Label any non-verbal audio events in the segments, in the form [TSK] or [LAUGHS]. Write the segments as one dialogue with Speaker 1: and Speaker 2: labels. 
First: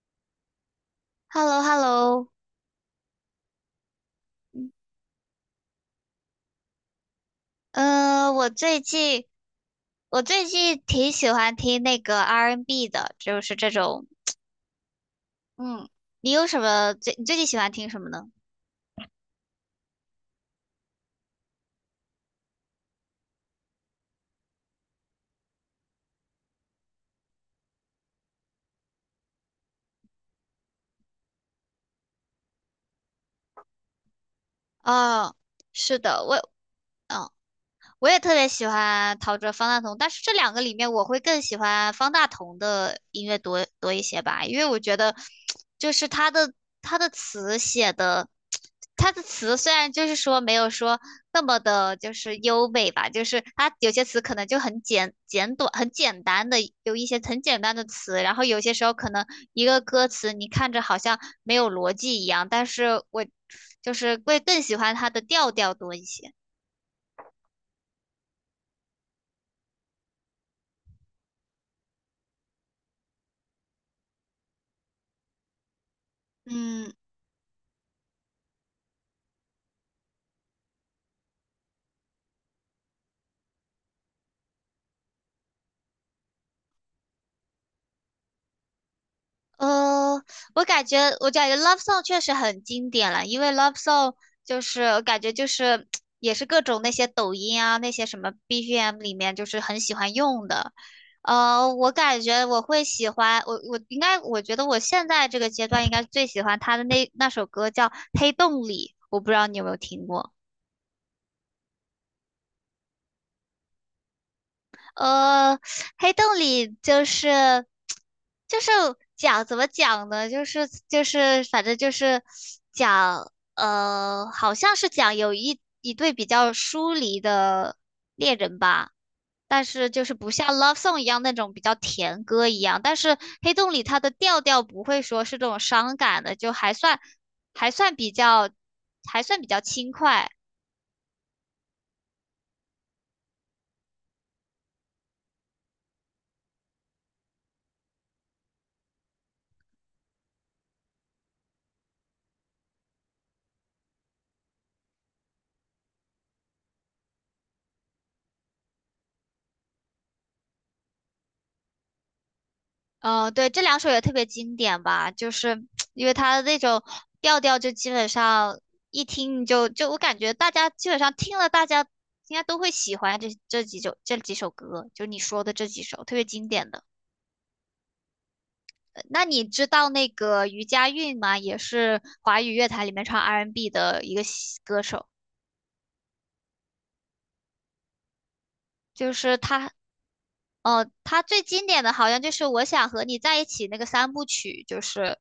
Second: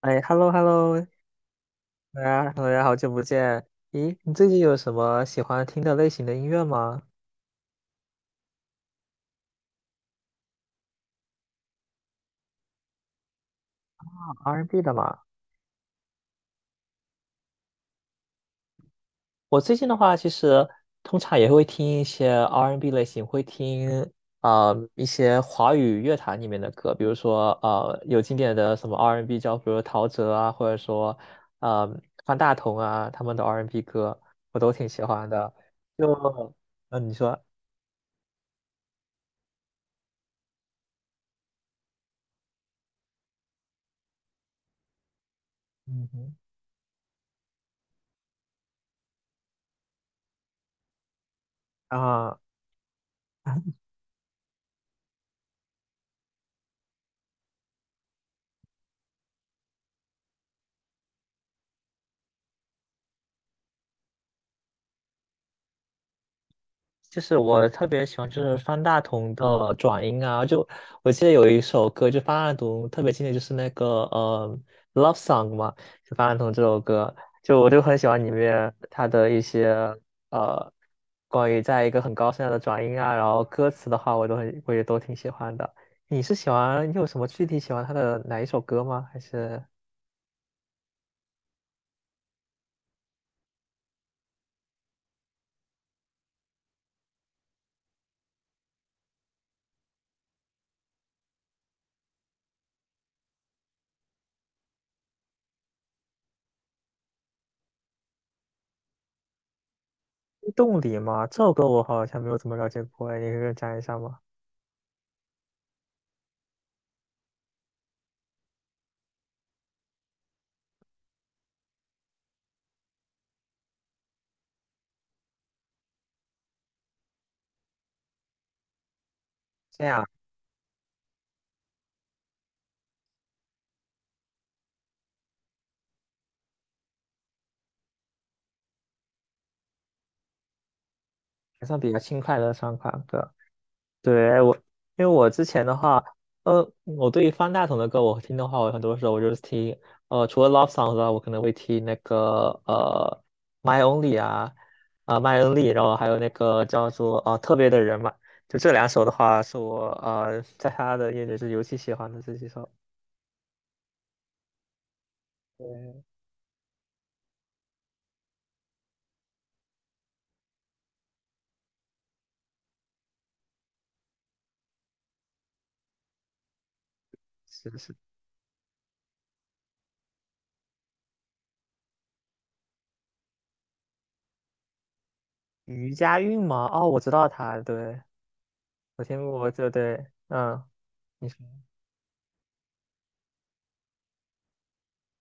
Speaker 1: 哎，hello hello，
Speaker 2: h e l l o h e l l
Speaker 1: 大
Speaker 2: o
Speaker 1: 家大家好久不见。咦，你最近有什么喜欢听的类型的音乐吗
Speaker 2: 我最近我最近挺喜欢听那个 R&B n 的，就是这
Speaker 1: 啊
Speaker 2: 种。
Speaker 1: ？R&B 的嘛。
Speaker 2: 嗯，你有什么最你最近喜欢听什么呢？
Speaker 1: 我最近的话，其实通常也会听一些 R&B 类型，会听一些华语乐坛里面的歌，比如说有经典的什么 R&B 叫，比如陶喆啊，或者说呃方大同啊，他们的 R&B 歌我都挺喜欢
Speaker 2: 哦，
Speaker 1: 的。
Speaker 2: 是
Speaker 1: 就
Speaker 2: 的，我，
Speaker 1: 嗯、呃你
Speaker 2: 嗯、
Speaker 1: 说
Speaker 2: 我也特别喜欢陶喆、方大同，但是这两个里面，我会更喜欢方大同的音乐多多一些吧。因为我觉得，就是
Speaker 1: 嗯
Speaker 2: 他
Speaker 1: 哼
Speaker 2: 的他的词写的，他的词虽然就是说没有说那么的，就是
Speaker 1: 啊。
Speaker 2: 优美吧，就是他有些词可能就很简简短、很简单的，有一些很简单的词。然后有些时候可能一个歌词你看着好像没有逻辑一样，但是我就是会更喜欢他的调调多一些。
Speaker 1: 就是我特别喜欢就是方大同的转音啊，就我记得有一首歌，就方大同特别经典，就是那个《Love Song》嘛，就方大同这首
Speaker 2: 嗯，
Speaker 1: 歌，就我就很喜欢里面他的一些呃关于在一个很高声的转音啊，然后歌词的话，我也都挺喜欢的。你是喜欢你有什么具体喜欢他的哪一首歌吗？还是
Speaker 2: 呃，我感觉，我感觉《Love Song》确实很经典了，因为《Love Song》就是我感觉就是也是各种那些抖音啊那些什么 BGM 里面就是很喜欢用的。我感觉我会喜欢我我应该我觉得我现在这个阶段应该最喜欢他的那首歌叫《黑洞里》，我不知道你有没有听过。
Speaker 1: 动力吗？这首歌我好像没有怎么了解过，你可以给我讲一下吗？
Speaker 2: 呃，黑洞里就是就是讲怎么讲呢？就是反正就是讲好像是讲有一对比较疏离的恋人吧。但
Speaker 1: 这
Speaker 2: 是就
Speaker 1: 样。
Speaker 2: 是不像《Love Song》一样那种比较甜歌一样，但是黑洞里它的调调不会说是这种伤感的，就还算还算比较还算比较轻快。
Speaker 1: 还算比较轻快的三款歌。对，哎因为我之前的话，我对于方大同的歌，我听的话，我很多时候我就是听，除了 love song 之外，我可能会听那个My Only 啊，啊、My Only，然后还有那个叫做特别的人嘛，就这两首的话，是我在他的眼里是尤其喜欢的这几首。
Speaker 2: 嗯，呃对，这两首也特别经典吧，就是
Speaker 1: 对，
Speaker 2: 因为它的那种调调，就基本上一听你就我感觉大家基本上听了，大家应该都会喜欢这几首歌，就你说的这几首特别经典的。呃，
Speaker 1: 是是
Speaker 2: 那你知道那个余佳运吗？也是华语乐坛里面唱 R&B n 的一个西歌手，
Speaker 1: 余佳运吗？哦，我知道他，对，我
Speaker 2: 就
Speaker 1: 听
Speaker 2: 是
Speaker 1: 过，对
Speaker 2: 他。
Speaker 1: 对，嗯，
Speaker 2: 他
Speaker 1: 你说。
Speaker 2: 最经典的好像就是《我想和你在一起》那个三部曲，就是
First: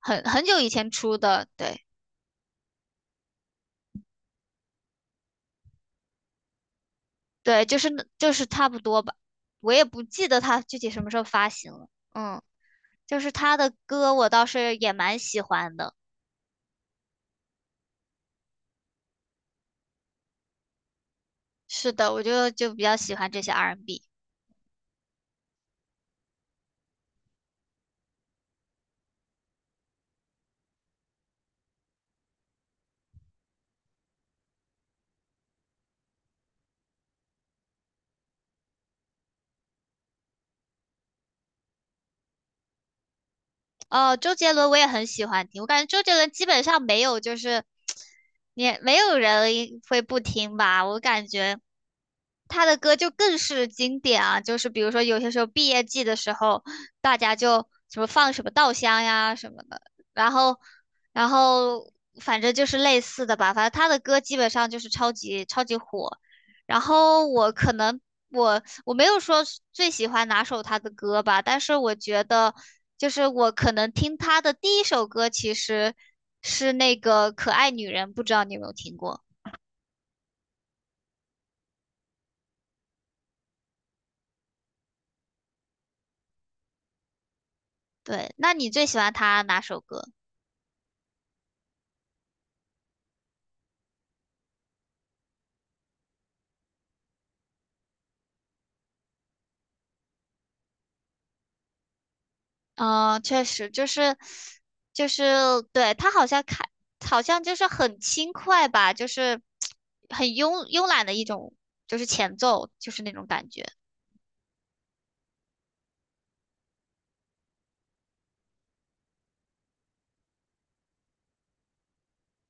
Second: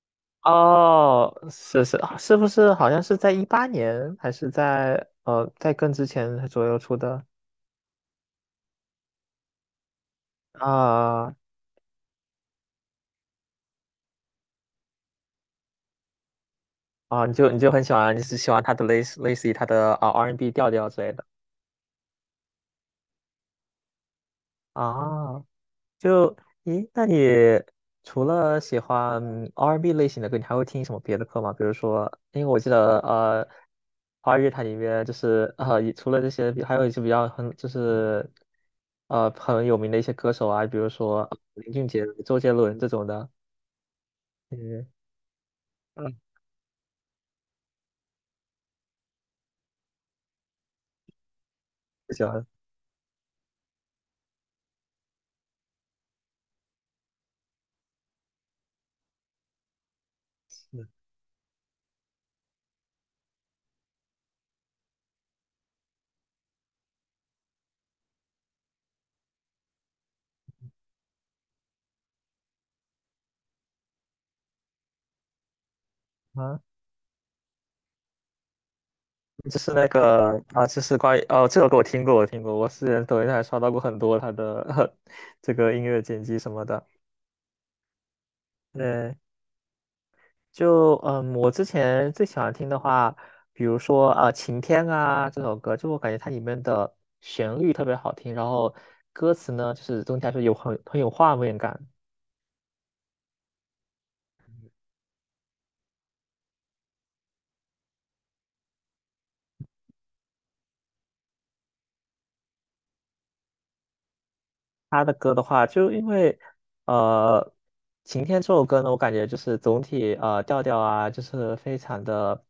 Speaker 2: 很很久以前出
Speaker 1: 哦，
Speaker 2: 的，对。
Speaker 1: 是是，是不是好像是在一八年，还是在更之前左右出的。
Speaker 2: 对，就是那差不多吧，我也不记得他具体什么时候
Speaker 1: 啊
Speaker 2: 发行了。嗯，就是他的歌我倒是也蛮喜欢的。
Speaker 1: 啊？你就很喜欢，你是喜欢他的类似于他的R&B 调调之类的
Speaker 2: 是的，我就比较喜欢这些 R&B。
Speaker 1: 啊？就，咦，那你除了喜欢R&B 类型的歌，你还会听什么别的歌吗？比如说，因为我记得，华语乐坛里面就是也除了这些还有一些比较很就是很有名的一些歌手啊，比如说林俊杰、周杰伦这种的。
Speaker 2: 哦，周杰伦我
Speaker 1: 嗯
Speaker 2: 也很喜欢听，我感觉周杰
Speaker 1: 嗯，
Speaker 2: 伦基本上没有就是，也没有人会不听吧。我感觉
Speaker 1: 不喜欢
Speaker 2: 他的歌就更是经典啊。就是比如说有些时候毕业季的时候，大家就什么放什么稻香呀什么的，然后
Speaker 1: 是
Speaker 2: 然后反正就是类似的吧，反正他的歌基本上就是超级超级火。然后我可能我没有说是最喜欢哪首他的歌吧，但是我觉得，就是我可能听他的第一首歌其实
Speaker 1: 啊，
Speaker 2: 是那个《可爱女人》，不知道你有没有听过？
Speaker 1: 就是那个啊，就是关于哦，这首歌我听过，我听过，我是抖音上还刷到过很多他的 [LAUGHS] 这个音乐剪辑什么的。
Speaker 2: 对，那你最喜欢
Speaker 1: 对，
Speaker 2: 他哪首歌？
Speaker 1: 就我之前最喜欢听的话，比如说啊，《晴天》啊这首歌，就我感觉它里面的旋律特别好听，然后歌词呢，就是总体来说有很有画面感，
Speaker 2: 嗯，确实就是就是对他好像开好像就是很轻快吧，就是很慵懒的一种就是前奏，就是那种感觉。
Speaker 1: 他的歌的话，就因为呃，《晴天》这首歌呢，我感觉就是总体调调啊，就是非常的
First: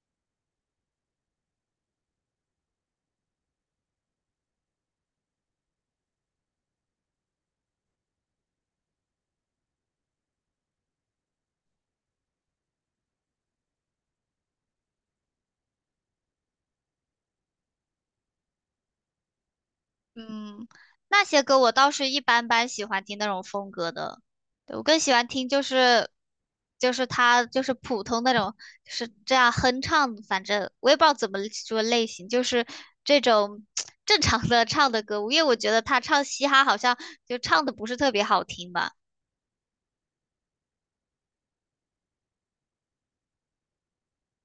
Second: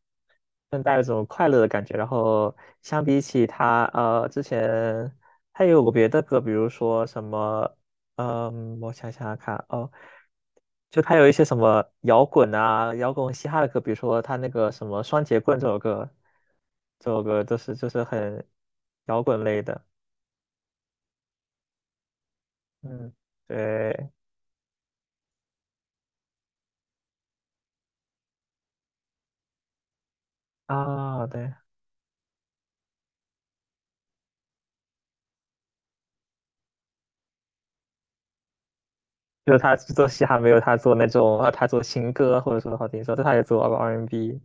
Speaker 1: 更带一种快乐的感觉。然后相比起他之前，他也有过别的歌，比如说什么我想想看哦，就他有一些什么摇滚啊、摇滚嘻哈的歌，比如说他那个什么《双截棍》这首歌，这首歌都是就是很摇滚类的，
Speaker 2: 嗯，那些歌我倒是一般般喜欢
Speaker 1: 嗯。
Speaker 2: 听那种风格
Speaker 1: 对，
Speaker 2: 的。对，我更喜欢听就是他就是普通那种，就是这样哼唱。反正我也不知道
Speaker 1: 啊，
Speaker 2: 怎么
Speaker 1: 对，
Speaker 2: 说类型，就是这种 [TSK] 正常的唱的歌，因为我觉得他唱嘻哈好像就唱的不是特别好听吧。
Speaker 1: 就是他做嘻哈没有他做那种，他做情歌或者说好听说，但他也做 R&B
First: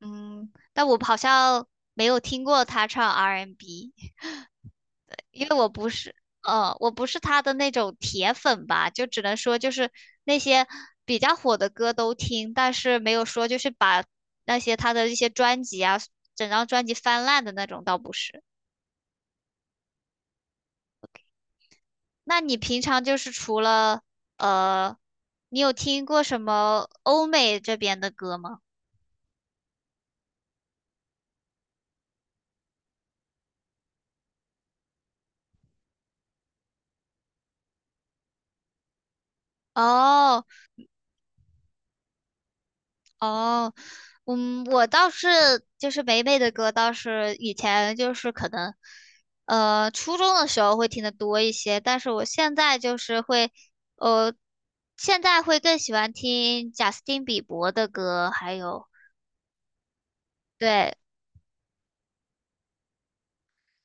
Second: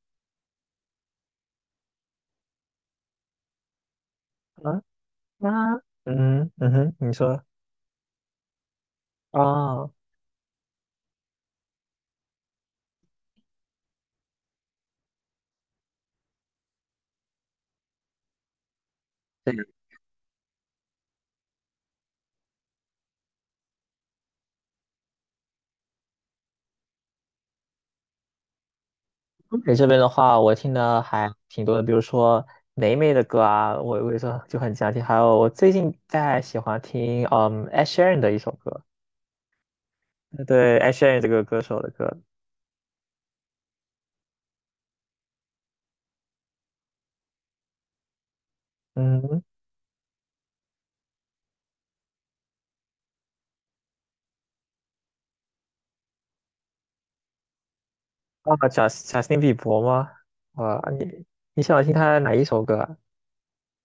Speaker 2: 嗯，但我好像没有听过他唱 R&B n。
Speaker 1: 啊。
Speaker 2: 因为我
Speaker 1: 那
Speaker 2: 不是，
Speaker 1: 嗯
Speaker 2: 我
Speaker 1: 哼，
Speaker 2: 不
Speaker 1: 你
Speaker 2: 是他
Speaker 1: 说
Speaker 2: 的那种铁粉吧，就只能说就
Speaker 1: 啊，
Speaker 2: 是那些比较火的歌都听，但是没有说就是把那些他的一些专辑啊，整张专辑翻烂的那种倒不是。那你平常就是除了呃，你有听过什么欧美这边的歌吗？
Speaker 1: 东北这边的话，我听的还挺多的，比如说霉霉的歌啊，我有时候就很经常听，还有我最近在喜欢听Ed Sheeran 的一首歌，
Speaker 2: 哦。
Speaker 1: 对 Ed Sheeran 这个歌手的歌，
Speaker 2: 哦，嗯，我倒是就是霉霉的歌，倒是以前就是可能，
Speaker 1: 嗯
Speaker 2: 初中的时候会听的多一些。但是我现在就是会，呃，现在会更喜欢听贾斯汀比伯的歌，还
Speaker 1: 啊，
Speaker 2: 有
Speaker 1: 贾斯汀比伯吗？啊，
Speaker 2: 对。
Speaker 1: 你喜欢听他哪一首歌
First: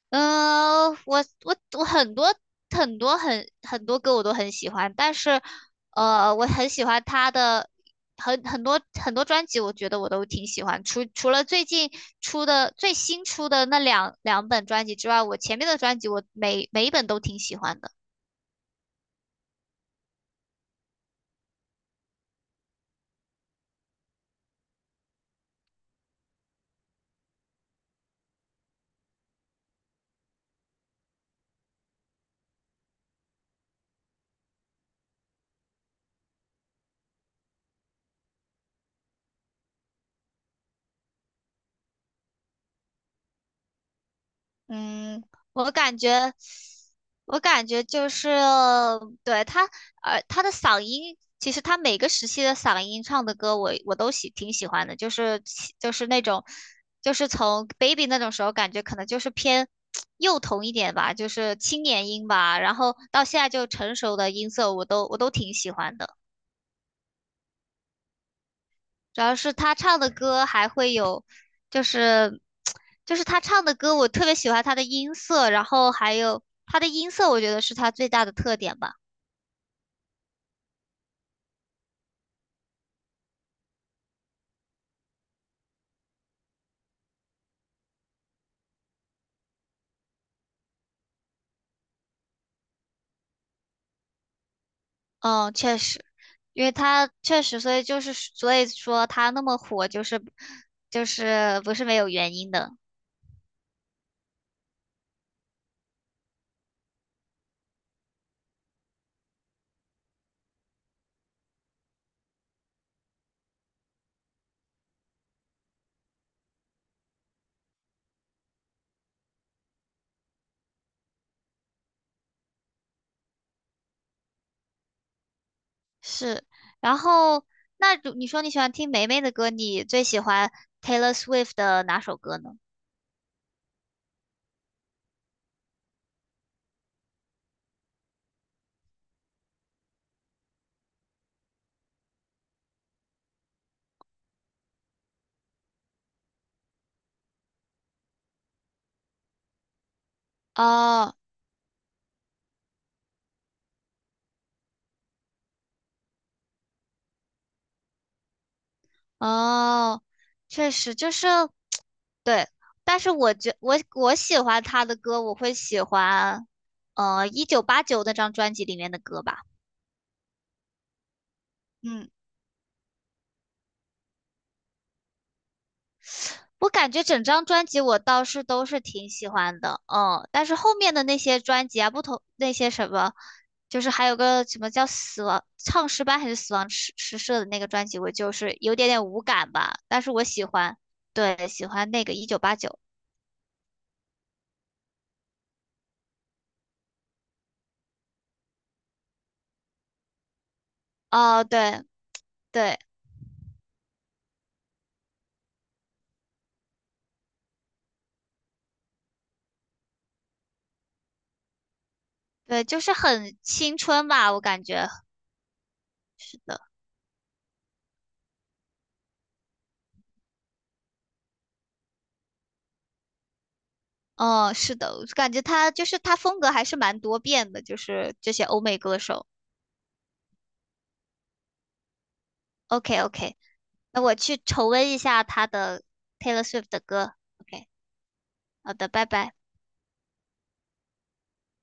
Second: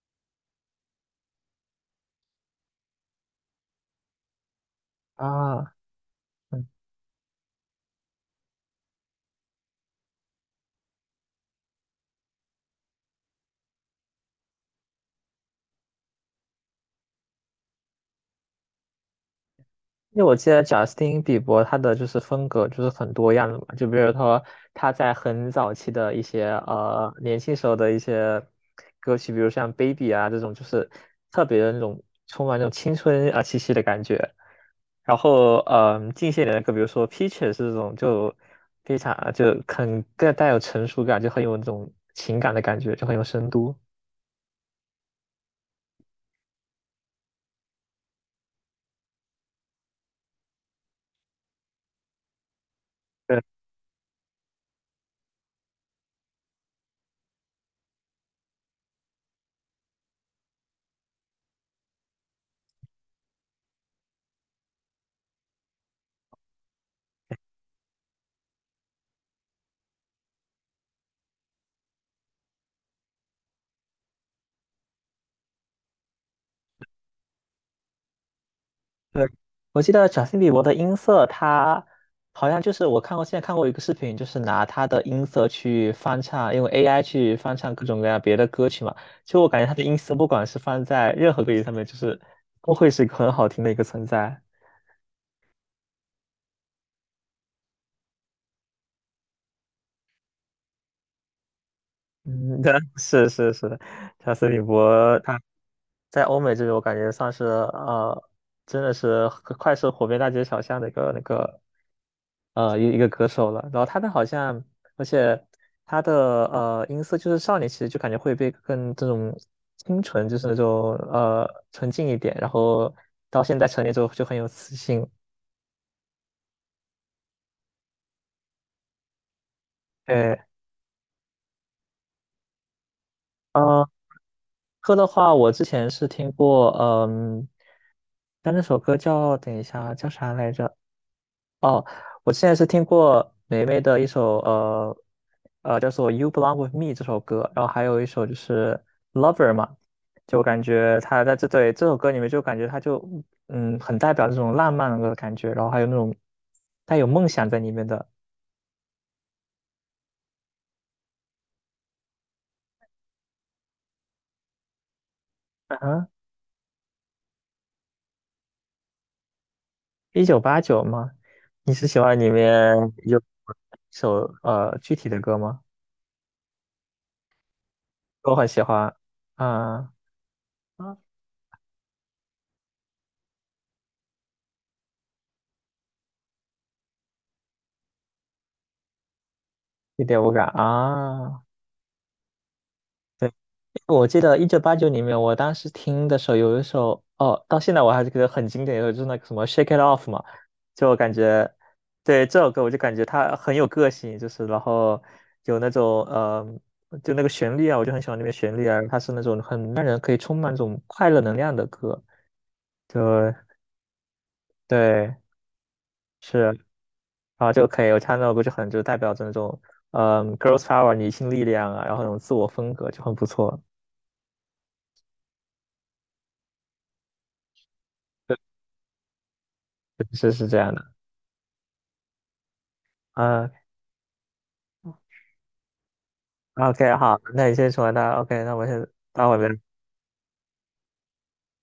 Speaker 2: 嗯，我很多很多歌我都很喜欢，但
Speaker 1: 啊？
Speaker 2: 是，
Speaker 1: 啊，
Speaker 2: 我很喜欢他的很多专辑，我觉得我都挺喜欢。除了最近出的最新出的那两本专辑之外，我前面的专辑我每一本都挺喜欢的。
Speaker 1: 因为我记得贾斯汀·比伯他的就是风格就是很多样的嘛，就比如说他在很早期的一些年轻时候的一些歌曲，比如像《Baby》啊这种，就是特别的那种充满那种青春啊气息的感觉。然后近些年的歌，比如说《Peaches》这种就非常就很更带有成熟感，就很有那种情感的感觉，就很有深度。
Speaker 2: 嗯，我感觉，我感觉就是，对，他，他的嗓音，其实他每个时期的嗓音唱的
Speaker 1: 对。
Speaker 2: 歌我，我都挺喜欢的，就是就是那种，就是从 baby 那种时候，感觉可能就是偏幼童一点吧，就是青年音吧，然后到现在就成熟的音色，我都我都挺喜欢的。主要是他唱的歌还会有，就是就是他唱的歌，我特别喜欢他的音色，然后还有他的音色，我觉得是他最大的特点吧。
Speaker 1: 对，我记得贾斯汀比伯的音色，他好像就是我看过，现在看过一个视频，就是拿他的音色去翻唱，用 AI 去翻唱各种各样别的歌曲嘛。就我感觉他的音色，不管是放在任何歌曲上面，就是都会是一个很好听的一个存在。
Speaker 2: 嗯，确实，因为他确实，所以就是所以说他那么火，就是不是没有原因
Speaker 1: 嗯，[LAUGHS]
Speaker 2: 的，
Speaker 1: 对，是是是的，贾斯汀比伯他在欧美这边，我感觉算是真的是快是火遍大街小巷的一个那个一个歌手了。然后他的好像，而且他的音色就是少年，其实就感觉会被更这种清纯，就是那种纯净一点。然后到现在成年之后就很有磁性。
Speaker 2: 是。然后那如你说你喜欢听梅梅的歌，你最喜
Speaker 1: 对，
Speaker 2: 欢 Taylor Swift 的哪首歌呢？
Speaker 1: 呃，歌的话，我之前是听过，但那首歌叫等一下叫啥来着？哦，我现在是听过霉霉的一首叫做《You Belong with Me》这首歌，然后还有一首就是《Lover》嘛，就感觉
Speaker 2: 哦。
Speaker 1: 他在这对这首歌里面就感觉他就很代表这种浪漫的感觉，然后还有那种带有梦想在里面的。
Speaker 2: 哦，确实就是 [TSK] 对，但是我我喜欢他的歌，我会
Speaker 1: 嗯
Speaker 2: 喜
Speaker 1: 哼，
Speaker 2: 欢一九八九那张专辑里面的歌吧。
Speaker 1: 一九八九吗？你是喜
Speaker 2: 嗯，
Speaker 1: 欢里面有一首具体的歌吗？
Speaker 2: 我感觉整张专辑我倒
Speaker 1: 我
Speaker 2: 是
Speaker 1: 很喜
Speaker 2: 都是
Speaker 1: 欢
Speaker 2: 挺喜欢的。
Speaker 1: 啊，
Speaker 2: 嗯，但是后面
Speaker 1: 啊，
Speaker 2: 的那些专辑啊，不同那些什么，就是还有个什么叫死亡唱诗班还是死亡诗社的那个专辑，我就是有点点无感吧，但
Speaker 1: 一
Speaker 2: 是
Speaker 1: 点
Speaker 2: 我
Speaker 1: 无
Speaker 2: 喜
Speaker 1: 感
Speaker 2: 欢，
Speaker 1: 啊。
Speaker 2: 对，喜欢那个一九八九。
Speaker 1: 对。我记得一九八九里面，我当时听的时候，有一首哦，到现在我还是觉得很经典，有就是那个什么《Shake It Off》嘛，就我感
Speaker 2: 哦，
Speaker 1: 觉
Speaker 2: 对。
Speaker 1: 对这首歌，我就
Speaker 2: 对，
Speaker 1: 感觉它很有个性，就是然后有那种就那个旋律啊，我就很喜欢那边旋律啊，它是那种很让人可以充满这种快乐能量的歌，
Speaker 2: 对，就是
Speaker 1: 就
Speaker 2: 很青春吧，我感觉
Speaker 1: 对
Speaker 2: 是
Speaker 1: 是
Speaker 2: 的。
Speaker 1: 啊就可以，我唱那首歌就很就代表着那种girls power 女性力量啊，然后那种自我风格就很不错，
Speaker 2: 哦，是的，我感觉他就是他风格还是蛮多变的，就是这些欧美歌手。
Speaker 1: 是是这样的。
Speaker 2: OK OK，
Speaker 1: 啊，
Speaker 2: 那我去重温一下他的 Taylor Swift 的
Speaker 1: OK，
Speaker 2: 歌。
Speaker 1: 好，那你
Speaker 2: OK，
Speaker 1: 先说，那 OK，那我
Speaker 2: 好
Speaker 1: 先
Speaker 2: 的，拜
Speaker 1: 到
Speaker 2: 拜。
Speaker 1: 我这。